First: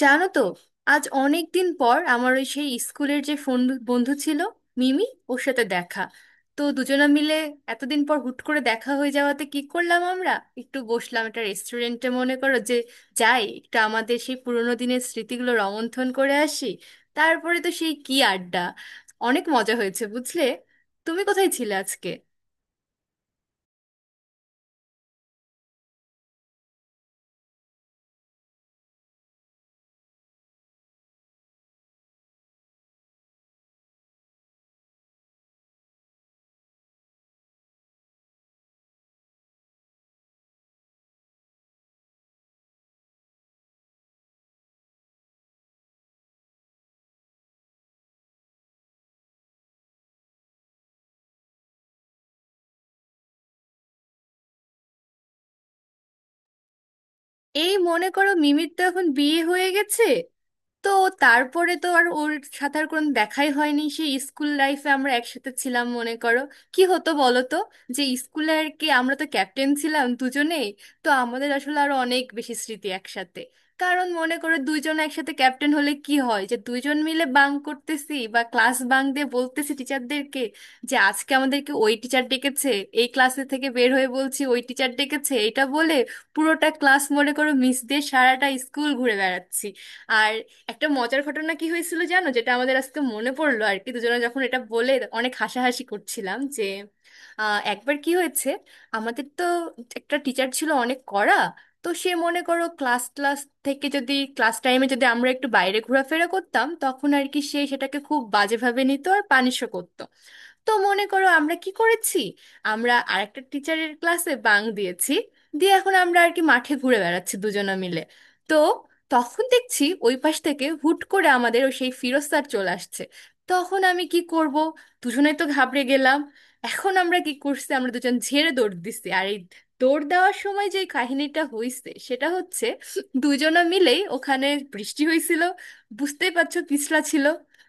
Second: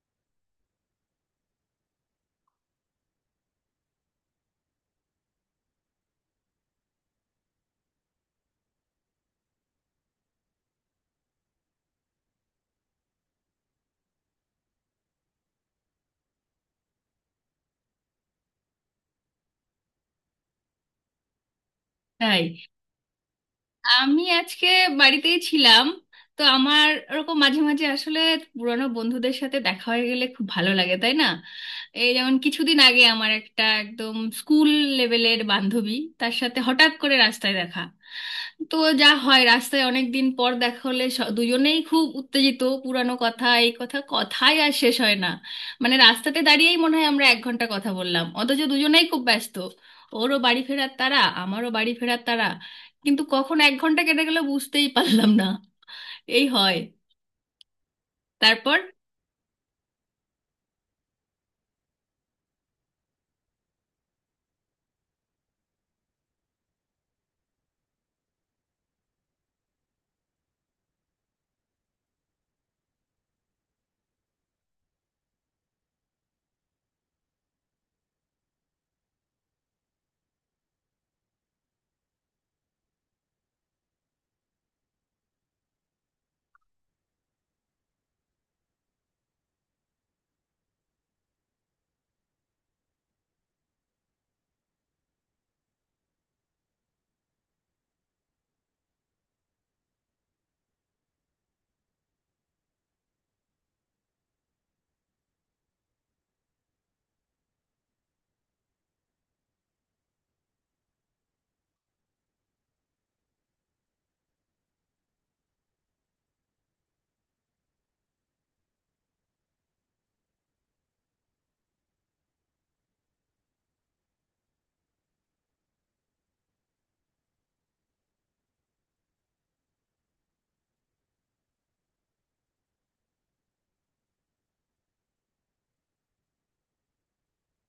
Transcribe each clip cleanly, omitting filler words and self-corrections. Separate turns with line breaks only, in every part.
জানো তো? আজ অনেক দিন পর আমার ওই সেই স্কুলের যে ফোন বন্ধু ছিল, মিমি, ওর সাথে দেখা। তো দুজনা মিলে এতদিন পর হুট করে দেখা হয়ে যাওয়াতে কি করলাম আমরা, একটু বসলাম একটা রেস্টুরেন্টে, মনে করো, যে যাই একটু আমাদের সেই পুরোনো দিনের স্মৃতিগুলো রোমন্থন করে আসি। তারপরে তো সেই কি আড্ডা! অনেক মজা হয়েছে, বুঝলে। তুমি কোথায় ছিলে আজকে?
তাই আমি আজকে বাড়িতেই ছিলাম। তো আমার ওরকম মাঝে মাঝে আসলে পুরানো বন্ধুদের সাথে দেখা হয়ে গেলে খুব ভালো লাগে, তাই না? এই যেমন কিছুদিন আগে আমার একটা একদম স্কুল লেভেলের বান্ধবী, তার সাথে হঠাৎ করে রাস্তায় দেখা। তো যা হয়, রাস্তায় অনেক দিন পর দেখা হলে দুজনেই খুব উত্তেজিত, পুরানো কথা, এই কথা, কথাই আর শেষ হয় না। মানে রাস্তাতে দাঁড়িয়েই মনে হয় আমরা এক ঘন্টা কথা বললাম, অথচ দুজনেই খুব ব্যস্ত। ওরও বাড়ি ফেরার তাড়া, আমারও বাড়ি ফেরার তাড়া, কিন্তু কখন এক ঘন্টা কেটে গেল বুঝতেই পারলাম না। এই হয়।
এই মনে করো, মিমির
তারপর
তো এখন বিয়ে হয়ে গেছে। তো তারপরে তো আর ওর সাথে আর কোনো দেখাই হয়নি, সেই স্কুল লাইফে আমরা একসাথে ছিলাম, মনে করো। কি হতো বলো তো, যে স্কুলে আর কি, আমরা তো ক্যাপ্টেন ছিলাম দুজনেই। তো আমাদের আসলে আরো অনেক বেশি স্মৃতি একসাথে। কারণ মনে করো, দুইজন একসাথে ক্যাপ্টেন হলে কি হয়, যে দুইজন মিলে বাঙ্ক করতেছি বা ক্লাস বাঙ্ক দিয়ে বলতেছি টিচারদেরকে যে আজকে আমাদেরকে ওই টিচার ডেকেছে। এই ক্লাসে থেকে বের হয়ে বলছি ওই টিচার ডেকেছে এটা বলে, পুরোটা ক্লাস মনে করো মিস দিয়ে সারাটা স্কুল ঘুরে বেড়াচ্ছি। আর একটা মজার ঘটনা কি হয়েছিল জানো, যেটা আমাদের আজকে মনে পড়লো আর কি দুজনে যখন এটা বলে অনেক হাসাহাসি করছিলাম, যে একবার কি হয়েছে, আমাদের তো একটা টিচার ছিল অনেক কড়া। তো সে মনে করো ক্লাস ক্লাস থেকে, যদি ক্লাস টাইমে যদি আমরা একটু বাইরে ঘোরাফেরা করতাম, তখন আর কি সে সেটাকে খুব বাজেভাবে নিত আর পানিশও করতো। তো মনে করো আমরা কি করেছি, আমরা আরেকটা টিচারের ক্লাসে বাং দিয়েছি, দিয়ে এখন আমরা আর কি মাঠে ঘুরে বেড়াচ্ছি দুজনে মিলে। তো তখন দেখছি ওই পাশ থেকে হুট করে আমাদের ও সেই ফিরোজ স্যার চলে আসছে। তখন আমি কি করব! দুজনেই তো ঘাবড়ে গেলাম। এখন আমরা কি করছি, আমরা দুজন ঝেড়ে দৌড় দিচ্ছি, আর এই দৌড় দেওয়ার সময় যে কাহিনীটা হয়েছে সেটা হচ্ছে দুজনে মিলেই ওখানে বৃষ্টি হয়েছিল, বুঝতেই পারছো পিছলা ছিল,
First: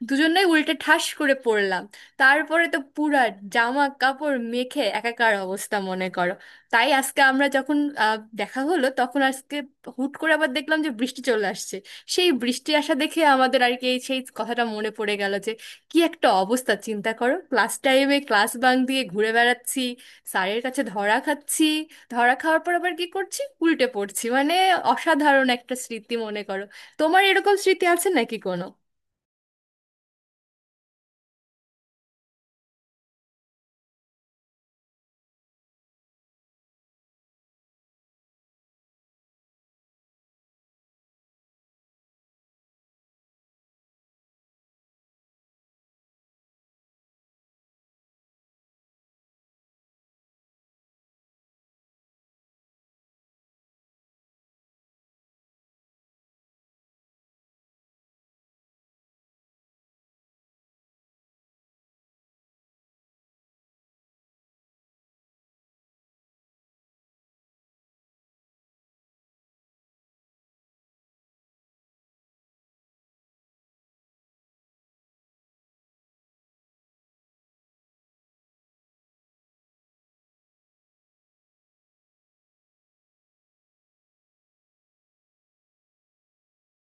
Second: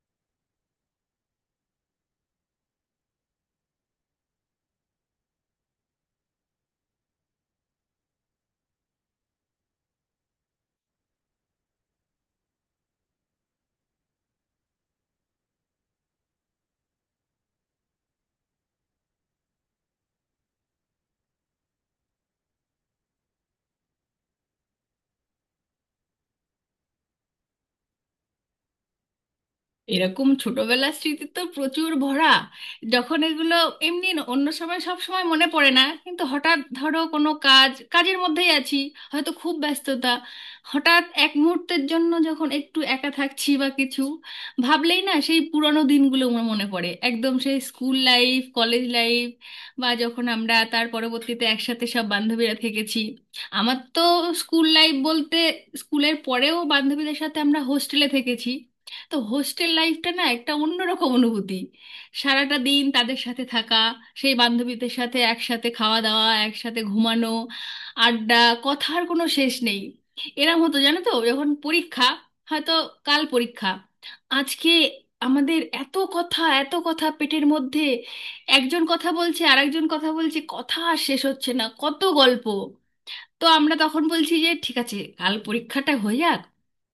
দুজনেই উল্টে ঠাস করে পড়লাম। তারপরে তো পুরা জামা কাপড় মেখে একাকার অবস্থা, মনে করো। তাই আজকে আমরা যখন দেখা হলো, তখন আজকে হুট করে আবার দেখলাম যে বৃষ্টি চলে আসছে। সেই বৃষ্টি আসা দেখে আমাদের আর কি এই সেই কথাটা মনে পড়ে গেল, যে কি একটা অবস্থা চিন্তা করো, ক্লাস টাইমে ক্লাস বাঙ্ক দিয়ে ঘুরে বেড়াচ্ছি, স্যারের কাছে ধরা খাচ্ছি, ধরা খাওয়ার পর আবার কি করছি, উল্টে পড়ছি মানে। অসাধারণ একটা স্মৃতি, মনে করো। তোমার এরকম স্মৃতি আছে নাকি কোনো?
এরকম ছোটবেলার স্মৃতি তো প্রচুর ভরা। যখন এগুলো এমনি অন্য সময় সব সময় মনে পড়ে না, কিন্তু হঠাৎ ধরো কোনো কাজ, কাজের মধ্যেই আছি, হয়তো খুব ব্যস্ততা, হঠাৎ এক মুহূর্তের জন্য যখন একটু একা থাকছি বা কিছু ভাবলেই না সেই পুরনো দিনগুলো আমার মনে পড়ে, একদম সেই স্কুল লাইফ, কলেজ লাইফ, বা যখন আমরা তার পরবর্তীতে একসাথে সব বান্ধবীরা থেকেছি। আমার তো স্কুল লাইফ বলতে, স্কুলের পরেও বান্ধবীদের সাথে আমরা হোস্টেলে থেকেছি। তো হোস্টেল লাইফটা না একটা অন্যরকম অনুভূতি। সারাটা দিন তাদের সাথে থাকা, সেই বান্ধবীদের সাথে একসাথে খাওয়া দাওয়া, একসাথে ঘুমানো, আড্ডা, কথার কোনো শেষ নেই। এরম হতো জানো তো, যখন পরীক্ষা, হয়তো কাল পরীক্ষা আজকে, আমাদের এত কথা, এত কথা পেটের মধ্যে, একজন কথা বলছে আরেকজন কথা বলছে, কথা আর শেষ হচ্ছে না, কত গল্প। তো আমরা তখন বলছি যে ঠিক আছে কাল পরীক্ষাটা হয়ে যাক,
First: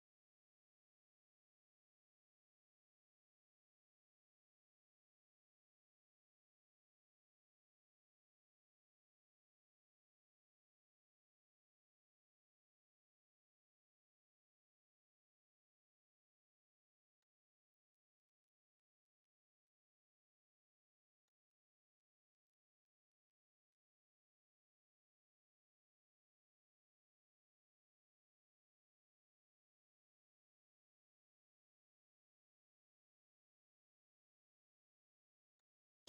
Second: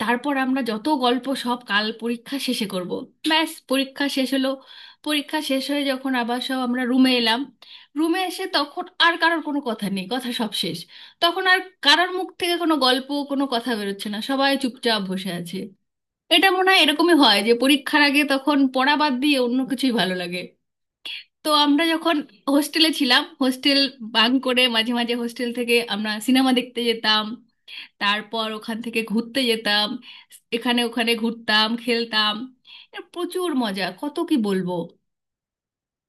তারপর আমরা যত গল্প সব কাল পরীক্ষা শেষে করব। ব্যাস, পরীক্ষা শেষ হলো। পরীক্ষা শেষ হয়ে যখন আবার সব আমরা রুমে এলাম, রুমে এসে তখন আর কারোর কোনো কথা নেই, কথা সব শেষ। তখন আর কারোর মুখ থেকে কোনো গল্প, কোনো কথা বেরোচ্ছে না, সবাই চুপচাপ বসে আছে। এটা মনে হয় এরকমই হয়, যে পরীক্ষার আগে তখন পড়া বাদ দিয়ে অন্য কিছুই ভালো লাগে। তো আমরা যখন হোস্টেলে ছিলাম, হোস্টেল বাঙ্ক করে মাঝে মাঝে হোস্টেল থেকে আমরা সিনেমা দেখতে যেতাম, তারপর ওখান থেকে ঘুরতে যেতাম, এখানে ওখানে ঘুরতাম, খেলতাম। এর প্রচুর মজা, কত কি বলবো।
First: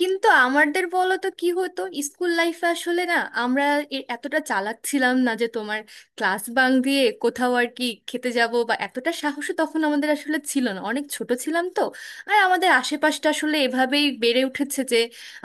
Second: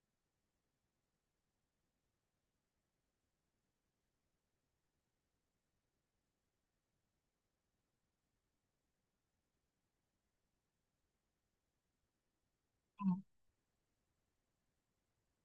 কিন্তু আমাদের বলো তো কি হতো, স্কুল লাইফে আসলে না, আমরা এতটা চালাক ছিলাম না যে তোমার ক্লাস বাং দিয়ে কোথাও আর কি খেতে যাব, বা এতটা সাহস তখন আমাদের আসলে ছিল না, অনেক ছোট ছিলাম তো। আর আমাদের আশেপাশটা আসলে এভাবেই বেড়ে উঠেছে যে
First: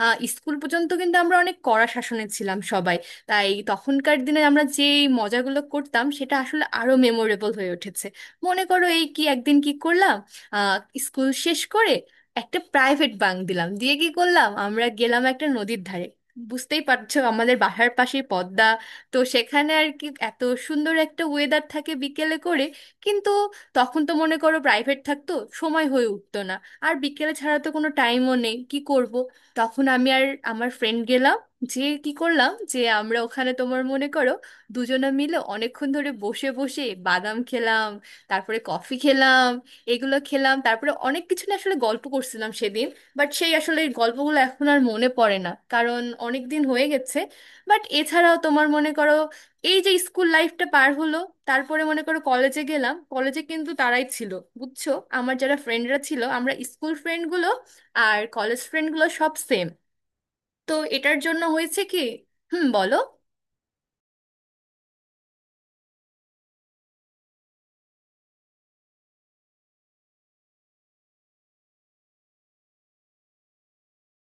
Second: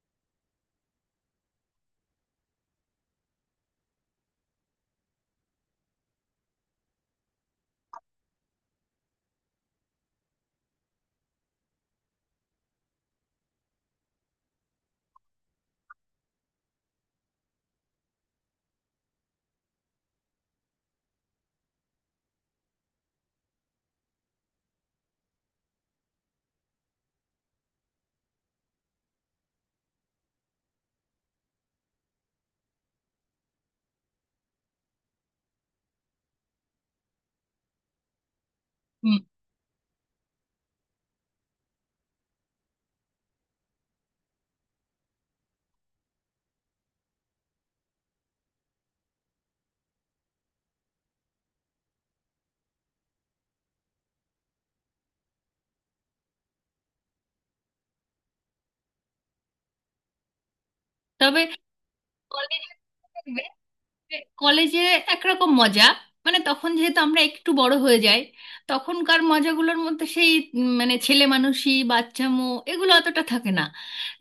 স্কুল পর্যন্ত কিন্তু আমরা অনেক কড়া শাসনে ছিলাম সবাই। তাই তখনকার দিনে আমরা যে মজাগুলো করতাম সেটা আসলে আরো মেমোরেবল হয়ে উঠেছে। মনে করো এই কি, একদিন কি করলাম, আহ, স্কুল শেষ করে একটা প্রাইভেট বাঙ্ক দিলাম, দিয়ে কি করলাম, আমরা গেলাম একটা নদীর ধারে। বুঝতেই পারছো আমাদের বাসার পাশে পদ্মা। তো সেখানে আর কি এত সুন্দর একটা ওয়েদার থাকে বিকেলে করে। কিন্তু তখন তো মনে করো প্রাইভেট থাকতো, সময় হয়ে উঠতো না, আর বিকেলে ছাড়া তো কোনো টাইমও নেই, কি করব। তখন আমি আর আমার ফ্রেন্ড গেলাম। যে কি করলাম, যে আমরা ওখানে তোমার মনে করো দুজনে মিলে অনেকক্ষণ ধরে বসে বসে বাদাম খেলাম, তারপরে কফি
হুম।
খেলাম, এগুলো খেলাম, তারপরে অনেক কিছু না আসলে গল্প করছিলাম সেদিন। বাট সেই আসলে গল্পগুলো এখন আর মনে পড়ে না, কারণ অনেক দিন হয়ে গেছে। বাট এছাড়াও তোমার মনে করো, এই যে স্কুল লাইফটা পার হলো তারপরে মনে করো কলেজে গেলাম, কলেজে কিন্তু তারাই ছিল, বুঝছো, আমার যারা ফ্রেন্ডরা ছিল, আমরা স্কুল ফ্রেন্ডগুলো আর কলেজ ফ্রেন্ডগুলো সব সেম। তো এটার
তবে
জন্য হয়েছে কি, হুম
কলেজ,
বলো।
কলেজে একরকম মজা, মানে তখন যেহেতু আমরা একটু বড় হয়ে যাই, তখনকার মজাগুলোর মধ্যে সেই মানে ছেলে মানুষি বাচ্চামো এগুলো অতটা থাকে না,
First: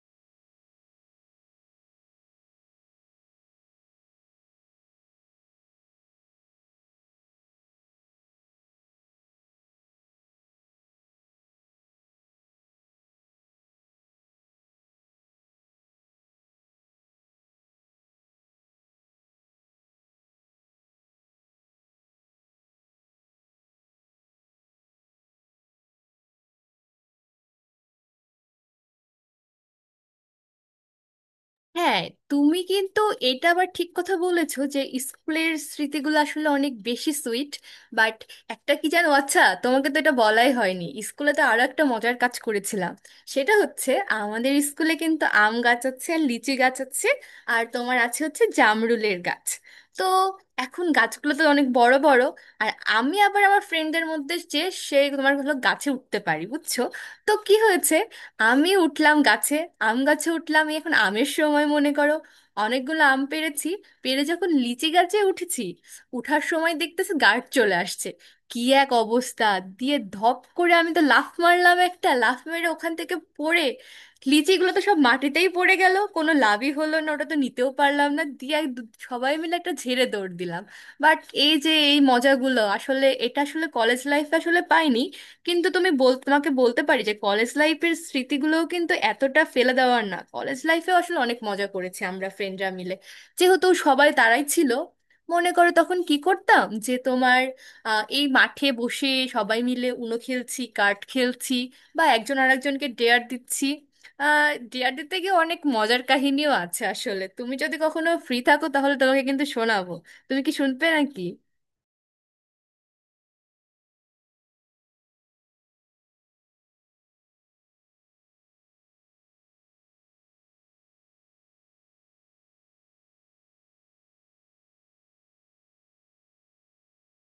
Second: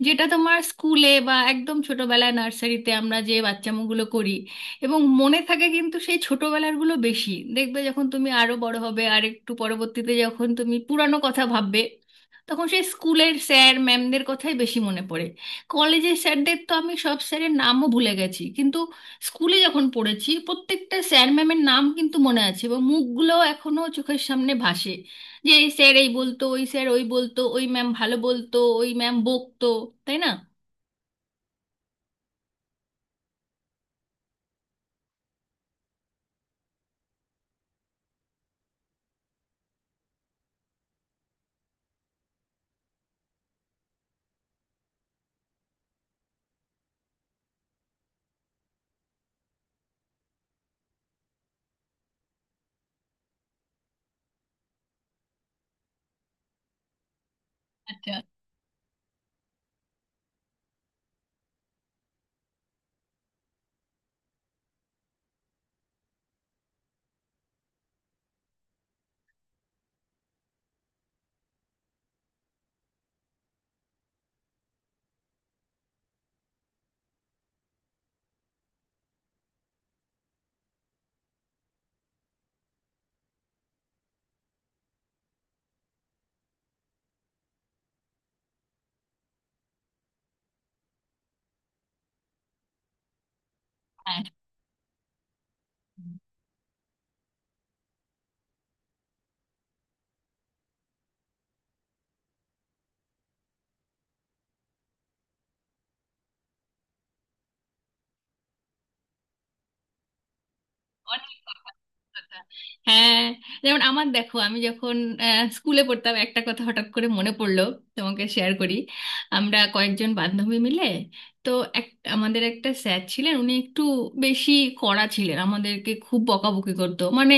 যেটা তোমার স্কুলে বা একদম ছোটবেলায় নার্সারিতে আমরা যে বাচ্চামোগুলো করি এবং মনে থাকে। কিন্তু সেই ছোটবেলারগুলো বেশি দেখবে যখন তুমি আরো বড় হবে আর একটু পরবর্তীতে যখন তুমি পুরানো কথা ভাববে, তখন সেই স্কুলের স্যার ম্যামদের কথাই বেশি মনে পড়ে। কলেজের স্যারদের তো আমি সব স্যারের নামও ভুলে গেছি, কিন্তু স্কুলে যখন পড়েছি প্রত্যেকটা স্যার ম্যামের নাম কিন্তু মনে আছে, এবং মুখগুলো এখনো চোখের সামনে ভাসে, যে এই স্যার এই বলতো, ওই স্যার ওই বলতো, ওই ম্যাম ভালো বলতো, ওই ম্যাম বকতো, তাই না?
হ্যাঁ। তুমি কিন্তু এটা আবার ঠিক কথা বলেছো যে স্কুলের স্মৃতিগুলো আসলে অনেক বেশি সুইট। বাট একটা কি জানো, আচ্ছা তোমাকে তো এটা বলাই হয়নি, স্কুলে তো আরো একটা মজার কাজ করেছিলাম, সেটা হচ্ছে আমাদের স্কুলে কিন্তু আম গাছ আছে, আর লিচি গাছ আছে, আর তোমার আছে হচ্ছে জামরুলের গাছ। তো এখন গাছগুলো তো অনেক বড় বড়। আর আমি আবার আমার ফ্রেন্ডদের মধ্যে যে সে তোমার হলো গাছে উঠতে পারি, বুঝছো। তো কি হয়েছে,
আচ্ছা।
আমি উঠলাম গাছে, আম গাছে উঠলাম এই, এখন আমের সময় মনে করো, অনেকগুলো আম পেড়েছি, পেড়ে যখন লিচি গাছে উঠেছি, উঠার সময় দেখতেছি গার্ড চলে আসছে। কি এক অবস্থা! দিয়ে ধপ করে আমি তো লাফ মারলাম একটা, লাফ মেরে ওখান থেকে পড়ে লিচিগুলো তো সব মাটিতেই পড়ে গেল, কোনো লাভই হলো না, ওটা তো নিতেও পারলাম না, দিয়ে এক সবাই মিলে একটা ঝেড়ে দৌড় দিলাম। বাট এই যে এই মজাগুলো আসলে, এটা আসলে কলেজ লাইফে আসলে পাইনি। কিন্তু তুমি বল, তোমাকে বলতে পারি যে কলেজ লাইফের স্মৃতিগুলোও কিন্তু এতটা ফেলে দেওয়ার না, কলেজ লাইফে আসলে অনেক মজা করেছি আমরা ফ্রেন্ডরা মিলে, যেহেতু সবাই
হ্যাঁ।
তারাই ছিল। মনে করো তখন কি করতাম, যে তোমার এই মাঠে বসে সবাই মিলে উনো খেলছি, কার্ড খেলছি, বা একজন আরেকজনকে ডেয়ার দিচ্ছি। ডেয়ার দিতে গিয়ে অনেক মজার কাহিনীও আছে আসলে, তুমি যদি কখনো ফ্রি থাকো তাহলে তোমাকে কিন্তু শোনাবো। তুমি কি শুনবে নাকি?
অনেক কথা। হ্যাঁ, যেমন আমার দেখো, আমি যখন স্কুলে পড়তাম, একটা কথা হঠাৎ করে মনে পড়লো, তোমাকে শেয়ার করি। আমরা কয়েকজন বান্ধবী মিলে, তো এক, আমাদের একটা স্যার ছিলেন, উনি একটু বেশি কড়া ছিলেন, আমাদেরকে খুব বকাবকি করতো, মানে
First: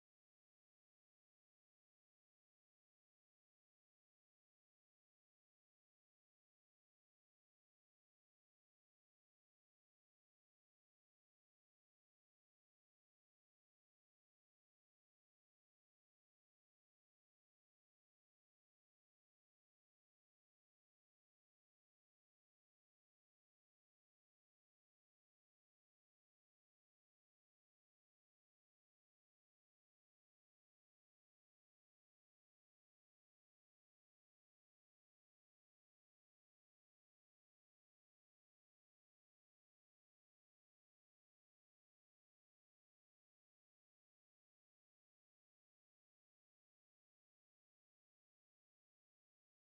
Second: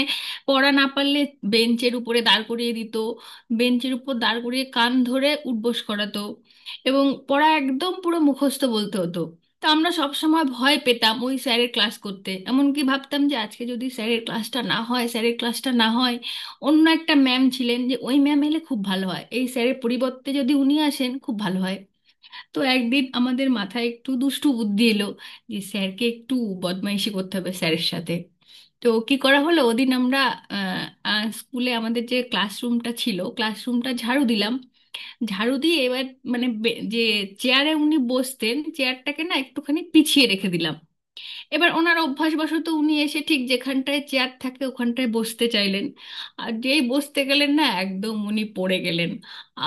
পড়া না পারলে বেঞ্চের উপরে দাঁড় করিয়ে দিত, বেঞ্চের উপর দাঁড় করিয়ে কান ধরে উঠবোস করাতো, এবং পড়া একদম পুরো মুখস্থ বলতে হতো। তো আমরা সব সময় ভয় পেতাম ওই স্যারের ক্লাস করতে, এমনকি ভাবতাম যে আজকে যদি স্যারের ক্লাসটা না হয়, অন্য একটা ম্যাম ছিলেন, যে ওই ম্যাম এলে খুব ভালো হয়, এই স্যারের পরিবর্তে যদি উনি আসেন খুব ভালো হয়। তো একদিন আমাদের মাথায় একটু দুষ্টু বুদ্ধি এলো, যে স্যারকে একটু বদমাইশি করতে হবে, স্যারের সাথে। তো কি করা হলো, ওদিন আমরা আহ, আহ, স্কুলে আমাদের যে ক্লাসরুমটা ছিল ক্লাসরুমটা ঝাড়ু দিলাম, ঝাড়ু দিয়ে এবার মানে যে চেয়ারে উনি বসতেন চেয়ারটাকে না একটুখানি পিছিয়ে রেখে দিলাম। এবার ওনার অভ্যাসবশত উনি এসে ঠিক যেখানটায় চেয়ার থাকে ওখানটায় বসতে চাইলেন, আর যেই বসতে গেলেন না একদম উনি পড়ে গেলেন।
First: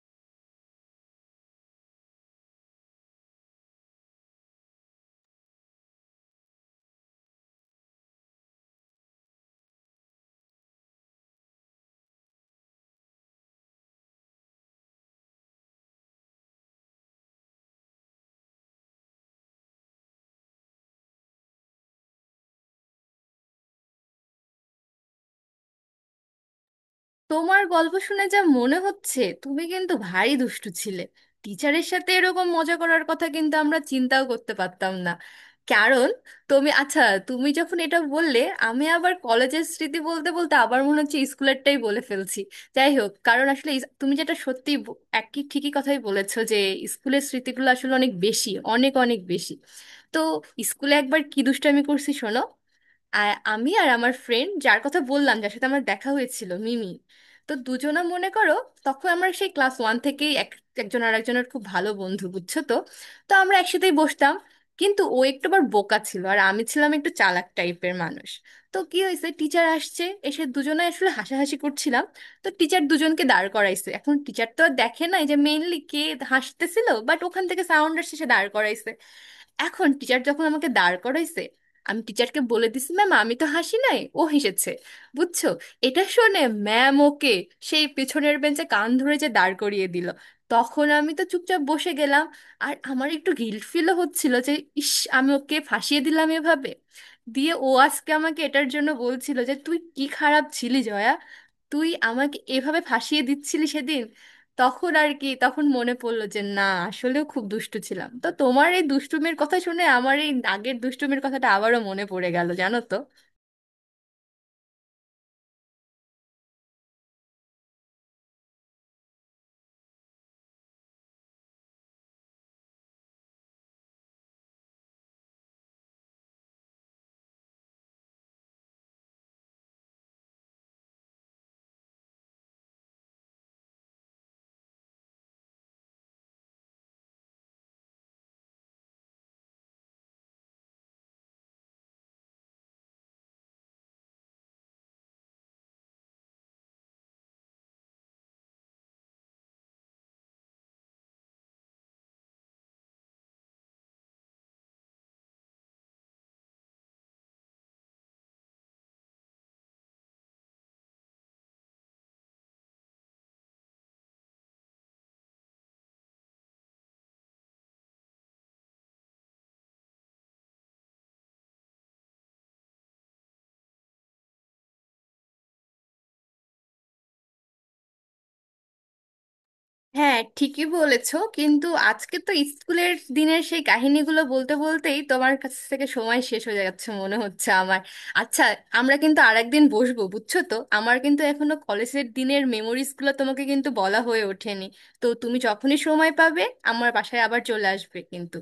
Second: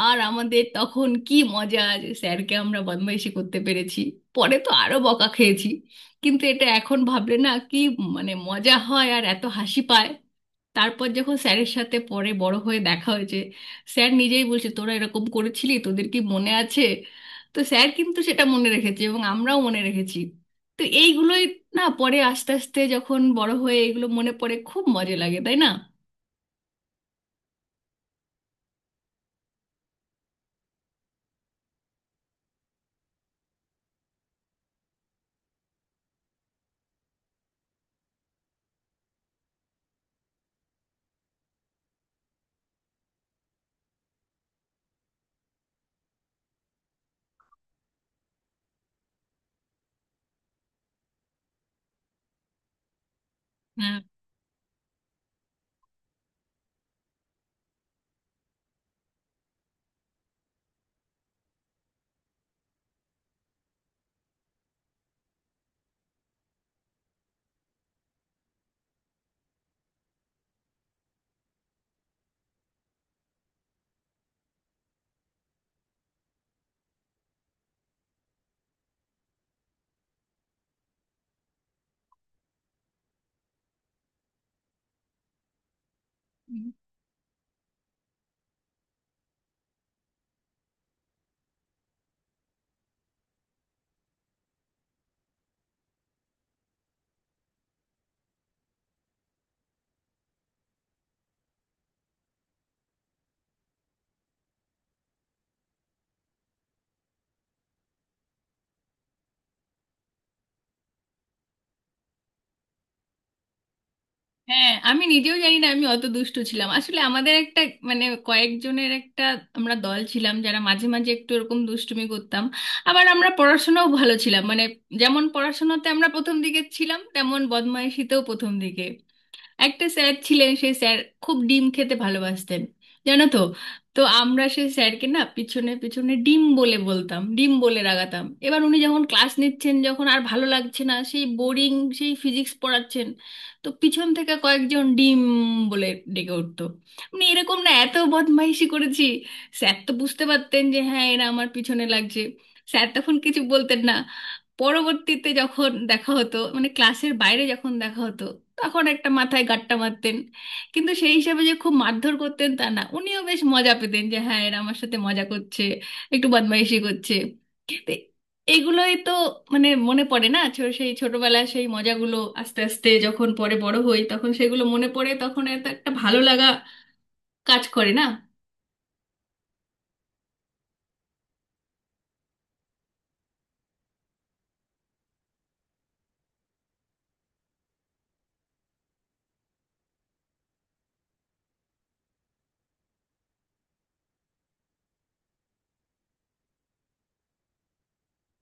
আর আমাদের তখন কি মজা, যে স্যারকে আমরা বদমাইশি করতে পেরেছি। পরে তো আরো বকা খেয়েছি, কিন্তু এটা এখন ভাবলে না কি মানে মজা হয় আর এত হাসি পায়। তারপর যখন স্যারের সাথে পরে বড় হয়ে দেখা হয়েছে, স্যার নিজেই বলছে তোরা এরকম করেছিলি, তোদের কি মনে আছে? তো স্যার কিন্তু সেটা মনে রেখেছে এবং আমরাও মনে রেখেছি। তো এইগুলোই না, পরে আস্তে আস্তে যখন বড় হয়ে এগুলো মনে পড়ে খুব মজা লাগে, তাই না?
তোমার গল্প শুনে যা মনে হচ্ছে তুমি কিন্তু ভারী দুষ্টু ছিলে। টিচারের সাথে এরকম মজা করার কথা কিন্তু আমরা চিন্তাও করতে পারতাম না, কারণ তুমি, আচ্ছা, তুমি যখন এটা বললে আমি আবার কলেজের স্মৃতি বলতে বলতে আবার মনে হচ্ছে স্কুলেরটাই বলে ফেলছি। যাই হোক, কারণ আসলে তুমি যেটা সত্যি একই ঠিকই কথাই বলেছো যে স্কুলের স্মৃতিগুলো আসলে অনেক বেশি, অনেক অনেক বেশি। তো স্কুলে একবার কি দুষ্টামি করছি শোনো। আর আমি, আর
হ্যাঁ।
আমার ফ্রেন্ড যার কথা বললাম, যার সাথে আমার দেখা হয়েছিল, মিমি। তো দুজনা মনে করো, তখন আমরা সেই ক্লাস ওয়ান থেকেই একজন আর একজনের খুব ভালো বন্ধু, বুঝছো তো। তো আমরা একসাথেই বসতাম, কিন্তু ও একটু আবার বোকা ছিল আর আমি ছিলাম একটু চালাক টাইপের মানুষ। তো কি হয়েছে, টিচার আসছে, এসে দুজনে আসলে হাসাহাসি করছিলাম। তো টিচার দুজনকে দাঁড় করাইছে, এখন টিচার তো আর দেখে নাই যে মেইনলি কে হাসতেছিল, বাট ওখান থেকে সাউন্ড আসছে সে দাঁড় করাইছে। এখন টিচার যখন আমাকে দাঁড় করাইছে, আমি টিচারকে বলে দিছি, ম্যাম আমি তো হাসি নাই, ও হেসেছে, বুঝছো। এটা শুনে ম্যাম ওকে সেই পেছনের বেঞ্চে কান ধরে যে দাঁড় করিয়ে দিল, তখন আমি তো চুপচাপ বসে গেলাম। আর আমার একটু গিল্ট ফিলও হচ্ছিল যে ইস, আমি ওকে ফাঁসিয়ে দিলাম এভাবে। দিয়ে ও আজকে আমাকে এটার জন্য বলছিল যে তুই কি খারাপ ছিলি জয়া, তুই আমাকে এভাবে ফাঁসিয়ে দিচ্ছিলি সেদিন। তখন আর কি, তখন মনে পড়লো যে না, আসলেও খুব দুষ্টু ছিলাম। তো তোমার এই দুষ্টুমির কথা শুনে আমার এই আগের দুষ্টুমির কথাটা আবারও মনে পড়ে গেল, জানো তো।
হ্যাঁ আমি নিজেও জানি না আমি অত দুষ্টু ছিলাম। আসলে আমাদের একটা, মানে কয়েকজনের একটা, আমরা দল ছিলাম, যারা মাঝে মাঝে একটু এরকম দুষ্টুমি করতাম। আবার আমরা পড়াশোনাও ভালো ছিলাম, মানে যেমন পড়াশোনাতে আমরা প্রথম দিকে ছিলাম, তেমন বদমাইশিতেও প্রথম দিকে। একটা স্যার ছিলেন, সেই স্যার খুব ডিম খেতে ভালোবাসতেন, জানো তো। তো আমরা সেই স্যারকে না পিছনে পিছনে ডিম বলে বলতাম, ডিম বলে রাগাতাম। এবার উনি যখন ক্লাস নিচ্ছেন, যখন আর ভালো লাগছে না, সেই বোরিং সেই ফিজিক্স পড়াচ্ছেন, তো পিছন থেকে কয়েকজন ডিম বলে ডেকে উঠতো। মানে এরকম না এত বদমাইশি করেছি। স্যার তো বুঝতে পারতেন যে হ্যাঁ এরা আমার পিছনে লাগছে, স্যার তখন কিছু বলতেন না। পরবর্তীতে যখন দেখা হতো, মানে ক্লাসের বাইরে যখন দেখা হতো, তখন একটা মাথায় গাট্টা মারতেন। কিন্তু সেই হিসাবে যে খুব মারধর করতেন তা না, উনিও বেশ মজা পেতেন যে হ্যাঁ এরা আমার সাথে মজা করছে, একটু বদমাইশি করছে। তো এগুলোই তো, মানে মনে পড়ে না সেই ছোটবেলার সেই মজাগুলো আস্তে আস্তে যখন পরে বড় হই তখন সেগুলো মনে পড়ে, তখন এত একটা ভালো লাগা কাজ করে না।
হ্যাঁ ঠিকই বলেছো, কিন্তু আজকে তো স্কুলের দিনের সেই কাহিনীগুলো বলতে বলতেই তোমার কাছ থেকে সময় শেষ হয়ে যাচ্ছে মনে হচ্ছে আমার। আচ্ছা, আমরা কিন্তু আরেকদিন বসবো, বুঝছো তো, আমার কিন্তু এখনো কলেজের দিনের মেমোরিজগুলো তোমাকে কিন্তু বলা হয়ে ওঠেনি। তো তুমি যখনই সময় পাবে আমার বাসায় আবার চলে আসবে কিন্তু।